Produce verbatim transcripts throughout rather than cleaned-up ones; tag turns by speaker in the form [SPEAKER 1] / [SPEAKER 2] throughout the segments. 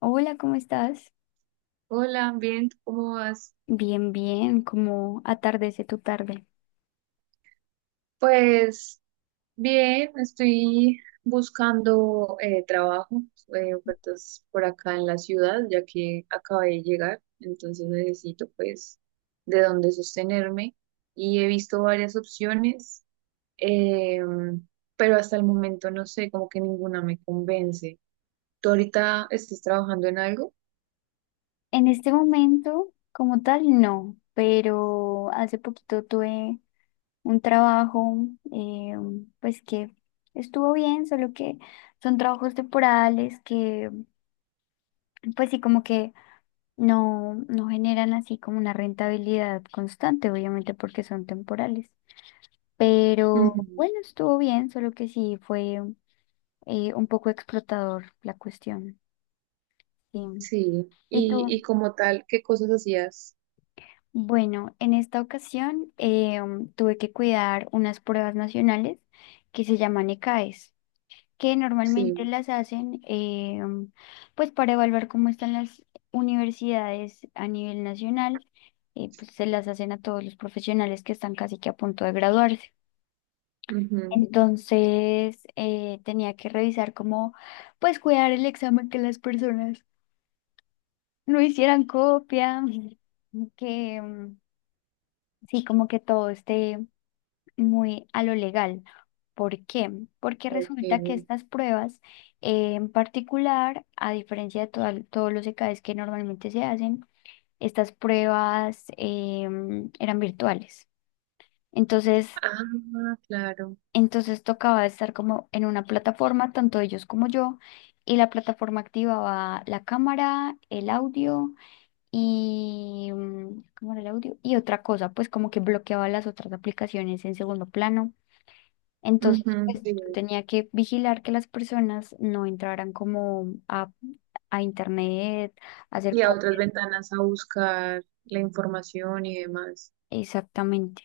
[SPEAKER 1] Hola, ¿cómo estás?
[SPEAKER 2] Hola, bien, ¿tú ¿cómo vas?
[SPEAKER 1] Bien, bien, ¿cómo atardece tu tarde?
[SPEAKER 2] Pues bien, estoy buscando eh, trabajo, eh, ofertas por acá en la ciudad, ya que acabé de llegar, entonces necesito pues de dónde sostenerme y he visto varias opciones, eh, pero hasta el momento no sé, como que ninguna me convence. ¿Tú ahorita estás trabajando en algo?
[SPEAKER 1] En este momento, como tal, no, pero hace poquito tuve un trabajo, eh, pues que estuvo bien, solo que son trabajos temporales que, pues sí, como que no, no generan así como una rentabilidad constante, obviamente porque son temporales. Pero
[SPEAKER 2] Ujú.
[SPEAKER 1] bueno, estuvo bien, solo que sí fue eh, un poco explotador la cuestión. Sí.
[SPEAKER 2] Sí,
[SPEAKER 1] Y
[SPEAKER 2] y,
[SPEAKER 1] tú,
[SPEAKER 2] y como tal, ¿qué cosas hacías?
[SPEAKER 1] bueno, en esta ocasión eh, um, tuve que cuidar unas pruebas nacionales que se llaman ECAES, que normalmente
[SPEAKER 2] Sí.
[SPEAKER 1] las hacen eh, um, pues para evaluar cómo están las universidades a nivel nacional, eh, pues se las hacen a todos los profesionales que están casi que a punto de graduarse.
[SPEAKER 2] Ujú.
[SPEAKER 1] Entonces eh, tenía que revisar cómo pues cuidar el examen que las personas no hicieran copia, que... um, sí, como que todo esté muy a lo legal. ¿Por qué? Porque
[SPEAKER 2] Ok.
[SPEAKER 1] resulta que estas pruebas eh, en particular, a diferencia de toda- todos los E Ks que normalmente se hacen, estas pruebas em, eran virtuales. Entonces,
[SPEAKER 2] Ah, claro.
[SPEAKER 1] entonces tocaba estar como en una plataforma, tanto ellos como yo, y la plataforma activaba la cámara, el audio y mm, ¿cómo era el audio? Y otra cosa, pues como que bloqueaba las otras aplicaciones en segundo plano.
[SPEAKER 2] Ujú,
[SPEAKER 1] Entonces, pues
[SPEAKER 2] sí.
[SPEAKER 1] yo tenía que vigilar que las personas no entraran como a, a internet, a hacer
[SPEAKER 2] Y a otras
[SPEAKER 1] copias.
[SPEAKER 2] ventanas a buscar la información y demás.
[SPEAKER 1] Exactamente.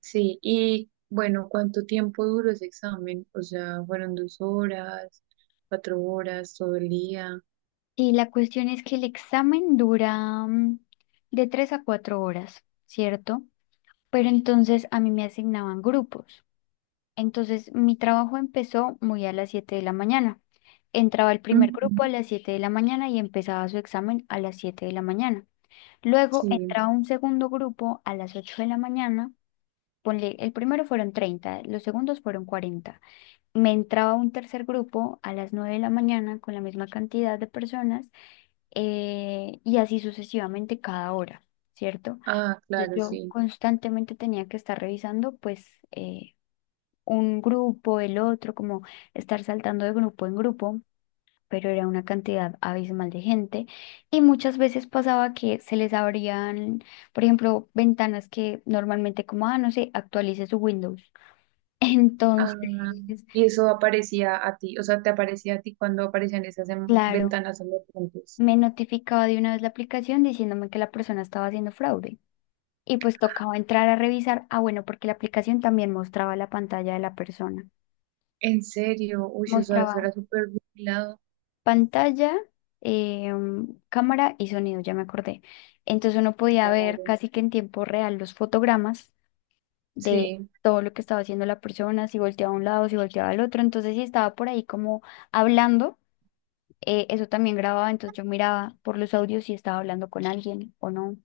[SPEAKER 2] Sí, y bueno, ¿cuánto tiempo duró ese examen? O sea, ¿fueron dos horas, cuatro horas, todo el día?
[SPEAKER 1] Y la cuestión es que el examen dura mm, de tres a cuatro horas, ¿cierto? Pero entonces a mí me asignaban grupos. Entonces mi trabajo empezó muy a las siete de la mañana. Entraba el primer grupo a
[SPEAKER 2] Ujú.
[SPEAKER 1] las siete de la mañana y empezaba su examen a las siete de la mañana. Luego
[SPEAKER 2] Sí.
[SPEAKER 1] entraba un segundo grupo a las ocho de la mañana. Ponle, el primero fueron treinta, los segundos fueron cuarenta. Me entraba un tercer grupo a las nueve de la mañana con la misma cantidad de personas, eh, y así sucesivamente cada hora, ¿cierto?
[SPEAKER 2] Ah,
[SPEAKER 1] Entonces
[SPEAKER 2] claro,
[SPEAKER 1] yo
[SPEAKER 2] sí.
[SPEAKER 1] constantemente tenía que estar revisando pues eh, un grupo, el otro, como estar saltando de grupo en grupo, pero era una cantidad abismal de gente y muchas veces pasaba que se les abrían, por ejemplo, ventanas que normalmente como, ah, no sé, actualice su Windows.
[SPEAKER 2] Ah,
[SPEAKER 1] Entonces,
[SPEAKER 2] ¿y eso aparecía a ti? O sea, ¿te aparecía a ti cuando aparecían esas em-
[SPEAKER 1] claro,
[SPEAKER 2] ventanas en los puntos?
[SPEAKER 1] me notificaba de una vez la aplicación diciéndome que la persona estaba haciendo fraude. Y pues tocaba entrar a revisar, ah, bueno, porque la aplicación también mostraba la pantalla de la persona.
[SPEAKER 2] En serio, uy, o sea, eso
[SPEAKER 1] Mostraba
[SPEAKER 2] era súper vigilado.
[SPEAKER 1] pantalla, eh, cámara y sonido, ya me acordé. Entonces uno podía ver
[SPEAKER 2] Claro,
[SPEAKER 1] casi que en tiempo real los fotogramas de
[SPEAKER 2] sí.
[SPEAKER 1] todo lo que estaba haciendo la persona, si volteaba a un lado, si volteaba al otro. Entonces, si estaba por ahí como hablando, eh, eso también grababa, entonces yo miraba por los audios si estaba hablando con alguien o no.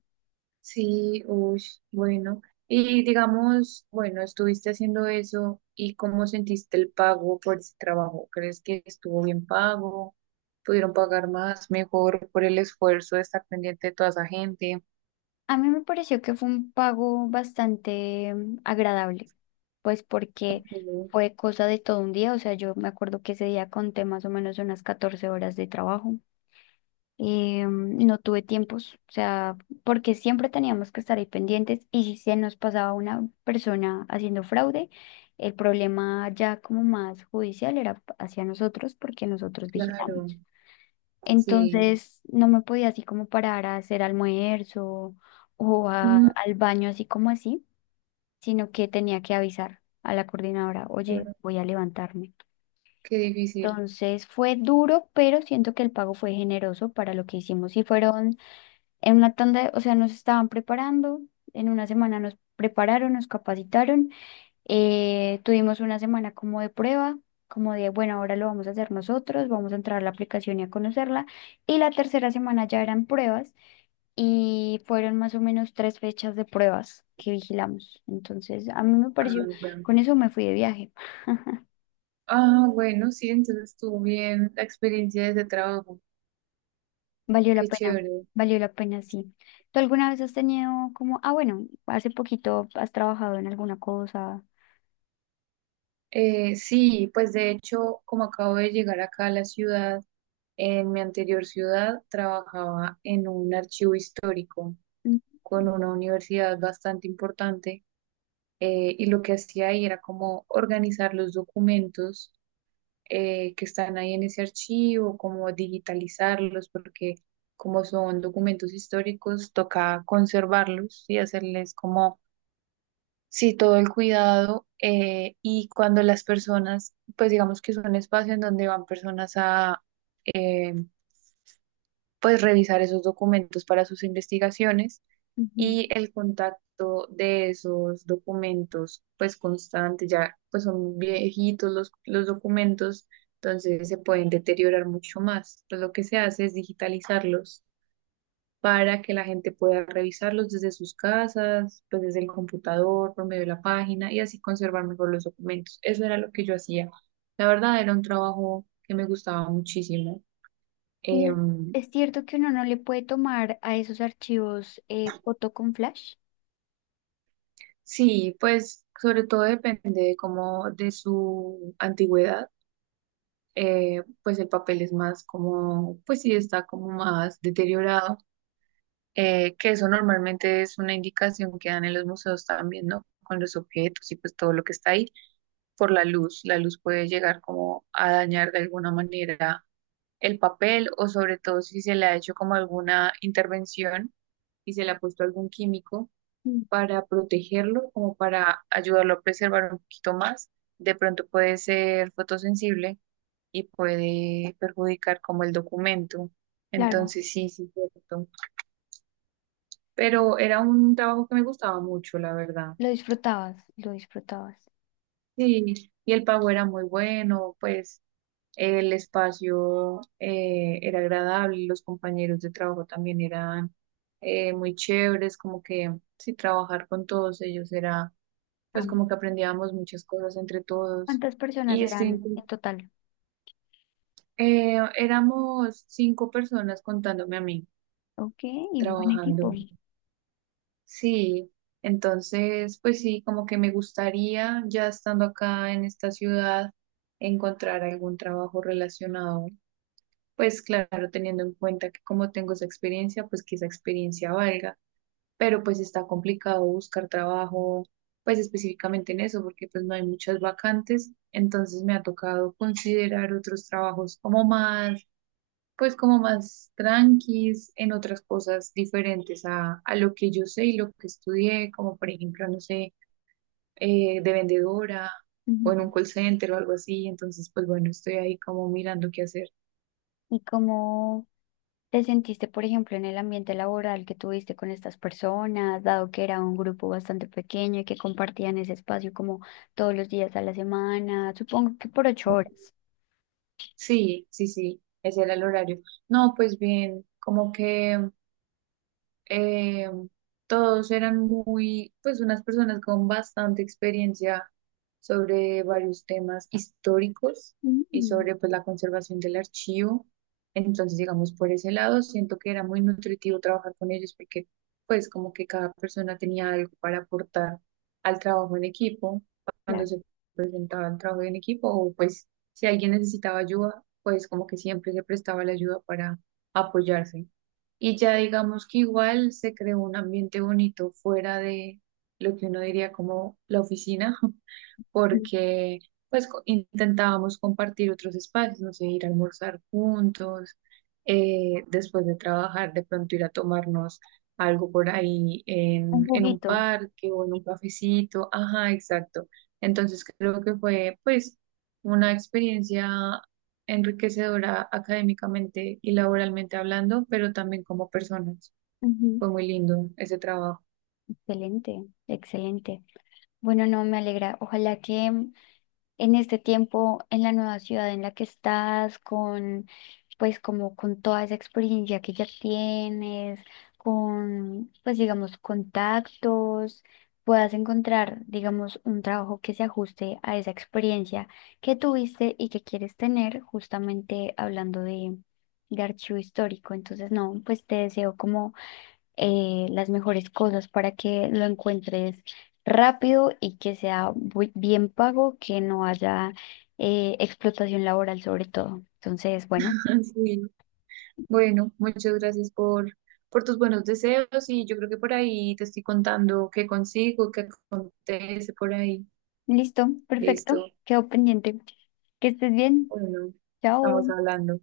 [SPEAKER 2] Sí, uy, bueno. Y digamos, bueno, estuviste haciendo eso y ¿cómo sentiste el pago por ese trabajo? ¿Crees que estuvo bien pago? ¿Pudieron pagar más, mejor por el esfuerzo de estar pendiente de toda esa gente?
[SPEAKER 1] A mí me pareció que fue un pago bastante mm, agradable, pues porque
[SPEAKER 2] Sí,
[SPEAKER 1] fue cosa de todo un día, o sea, yo me acuerdo que ese día conté más o menos unas catorce horas de trabajo. Eh, mm, no tuve tiempos, o sea, porque siempre teníamos que estar ahí pendientes y si se nos pasaba una persona haciendo fraude, el problema ya como más judicial era hacia nosotros porque nosotros
[SPEAKER 2] claro,
[SPEAKER 1] vigilamos.
[SPEAKER 2] sí.
[SPEAKER 1] Entonces no me podía así como parar a hacer almuerzo o a-
[SPEAKER 2] Mm,
[SPEAKER 1] al baño así como así, sino que tenía que avisar a la coordinadora, oye,
[SPEAKER 2] claro,
[SPEAKER 1] voy a levantarme.
[SPEAKER 2] qué difícil.
[SPEAKER 1] Entonces fue duro, pero siento que el pago fue generoso para lo que hicimos. Y fueron en una tanda, o sea, nos estaban preparando, en una semana nos prepararon, nos capacitaron, eh, tuvimos una semana como de prueba, como de, bueno, ahora lo vamos a hacer nosotros, vamos a entrar a la aplicación y a conocerla. Y la tercera semana ya eran pruebas y fueron más o menos tres fechas de pruebas que vigilamos. Entonces, a mí me
[SPEAKER 2] Ah,
[SPEAKER 1] pareció,
[SPEAKER 2] ya.
[SPEAKER 1] con eso me fui de viaje.
[SPEAKER 2] Ah, bueno, sí, entonces estuvo bien la experiencia de ese trabajo.
[SPEAKER 1] Valió la
[SPEAKER 2] Qué
[SPEAKER 1] pena,
[SPEAKER 2] chévere.
[SPEAKER 1] valió la pena, sí. ¿Tú alguna vez has tenido como, ah, bueno, hace poquito has trabajado en alguna cosa?
[SPEAKER 2] Eh, sí, pues de hecho, como acabo de llegar acá a la ciudad, en mi anterior ciudad trabajaba en un archivo histórico
[SPEAKER 1] Mm.
[SPEAKER 2] con una universidad bastante importante. Eh, y lo que hacía ahí era como organizar los documentos, eh, que están ahí en ese archivo, como digitalizarlos, porque como son documentos históricos, toca conservarlos y hacerles como sí, todo el cuidado. Eh, y cuando las personas, pues digamos que es un espacio en donde van personas a eh, pues revisar esos documentos para sus investigaciones
[SPEAKER 1] Ujú.
[SPEAKER 2] y el contacto de esos documentos pues constante, ya pues son viejitos los, los documentos, entonces se pueden deteriorar mucho más. Entonces, lo que se hace es digitalizarlos para que la gente pueda revisarlos desde sus casas, pues desde el computador, por medio de la página y así conservar mejor los documentos. Eso era lo que yo hacía. La verdad era un trabajo que me gustaba muchísimo.
[SPEAKER 1] Y es,
[SPEAKER 2] Em,
[SPEAKER 1] es cierto que uno no le puede tomar a esos archivos eh, foto con flash.
[SPEAKER 2] sí, pues sobre todo depende de cómo de su antigüedad. Eh, pues el papel es más como, pues sí está como más deteriorado, eh, que eso normalmente es una indicación que dan en los museos también, ¿no? Con los objetos y pues todo lo que está ahí por la luz. La luz puede llegar como a dañar de alguna manera el papel o sobre todo si se le ha hecho como alguna intervención y se le ha puesto algún químico
[SPEAKER 1] Mm.
[SPEAKER 2] para protegerlo, como para ayudarlo a preservar un poquito más. De pronto puede ser fotosensible y puede perjudicar como el documento.
[SPEAKER 1] Claro,
[SPEAKER 2] Entonces sí, sí, cierto. Pero era un trabajo que me gustaba mucho, la verdad.
[SPEAKER 1] lo disfrutabas, lo disfrutabas.
[SPEAKER 2] Sí, y el pago era muy bueno, pues. El espacio eh, era agradable, los compañeros de trabajo también eran eh, muy chéveres, como que sí, trabajar con todos ellos era, pues
[SPEAKER 1] Amo.
[SPEAKER 2] como que aprendíamos muchas cosas entre todos.
[SPEAKER 1] ¿Cuántas personas
[SPEAKER 2] Y este,
[SPEAKER 1] eran en total?
[SPEAKER 2] eh, éramos cinco personas contándome a mí,
[SPEAKER 1] Ok, y buen equipo.
[SPEAKER 2] trabajando.
[SPEAKER 1] Ujú.
[SPEAKER 2] Sí, entonces, pues sí, como que me gustaría, ya estando acá en esta ciudad, encontrar algún trabajo relacionado. Pues claro, teniendo en cuenta que como tengo esa experiencia, pues que esa experiencia valga, pero pues está complicado buscar trabajo, pues específicamente en eso, porque pues no hay muchas vacantes, entonces me ha tocado considerar otros trabajos como más, pues como más tranquis, en otras cosas diferentes a, a lo que yo sé y lo que estudié, como por ejemplo, no sé, eh, de vendedora o en un call center o algo así, entonces pues bueno, estoy ahí como mirando qué hacer.
[SPEAKER 1] ¿Y cómo te sentiste, por ejemplo, en el ambiente laboral que tuviste con estas personas, dado que era un grupo bastante pequeño y que compartían ese espacio como todos los días a la semana, supongo que por ocho horas?
[SPEAKER 2] Sí, sí, sí, ese era el horario. No, pues bien, como que eh, todos eran muy, pues unas personas con bastante experiencia sobre varios temas históricos y
[SPEAKER 1] Mm,
[SPEAKER 2] sobre pues la conservación del archivo. Entonces, digamos, por ese lado, siento que era muy nutritivo trabajar con ellos porque pues como que cada persona tenía algo para aportar al trabajo en equipo, cuando
[SPEAKER 1] claro,
[SPEAKER 2] se presentaba el trabajo en equipo o pues si alguien necesitaba ayuda, pues como que siempre se prestaba la ayuda para apoyarse. Y ya digamos que igual se creó un ambiente bonito fuera de lo que uno diría como la oficina,
[SPEAKER 1] un
[SPEAKER 2] porque pues co- intentábamos compartir otros espacios, no sé, ir a almorzar juntos, eh, después de trabajar, de pronto ir a tomarnos algo por ahí en, en un
[SPEAKER 1] juguito.
[SPEAKER 2] parque o en un cafecito, ajá, exacto. Entonces creo que fue pues una experiencia enriquecedora académicamente y laboralmente hablando, pero también como personas. Fue muy lindo ese trabajo.
[SPEAKER 1] Excelente, excelente. Bueno, no, me alegra. Ojalá que mm, en este tiempo, en la nueva ciudad en la que estás, con, pues como con toda esa experiencia que ya tienes, con, pues digamos, contactos, puedas encontrar, digamos, un trabajo que se ajuste a esa experiencia que tuviste y que quieres tener, justamente hablando de, de archivo histórico. Entonces, no, pues te deseo como eh, las mejores cosas para que lo encuentres rápido y que sea bu- bien pago, que no haya eh, explotación laboral sobre todo. Entonces, bueno,
[SPEAKER 2] Sí. Bueno, muchas gracias por, por tus buenos deseos y yo creo que por ahí te estoy contando qué consigo, qué acontece por ahí.
[SPEAKER 1] listo, perfecto,
[SPEAKER 2] Listo.
[SPEAKER 1] quedó pendiente. Que estés bien,
[SPEAKER 2] Bueno,
[SPEAKER 1] chao.
[SPEAKER 2] estamos hablando.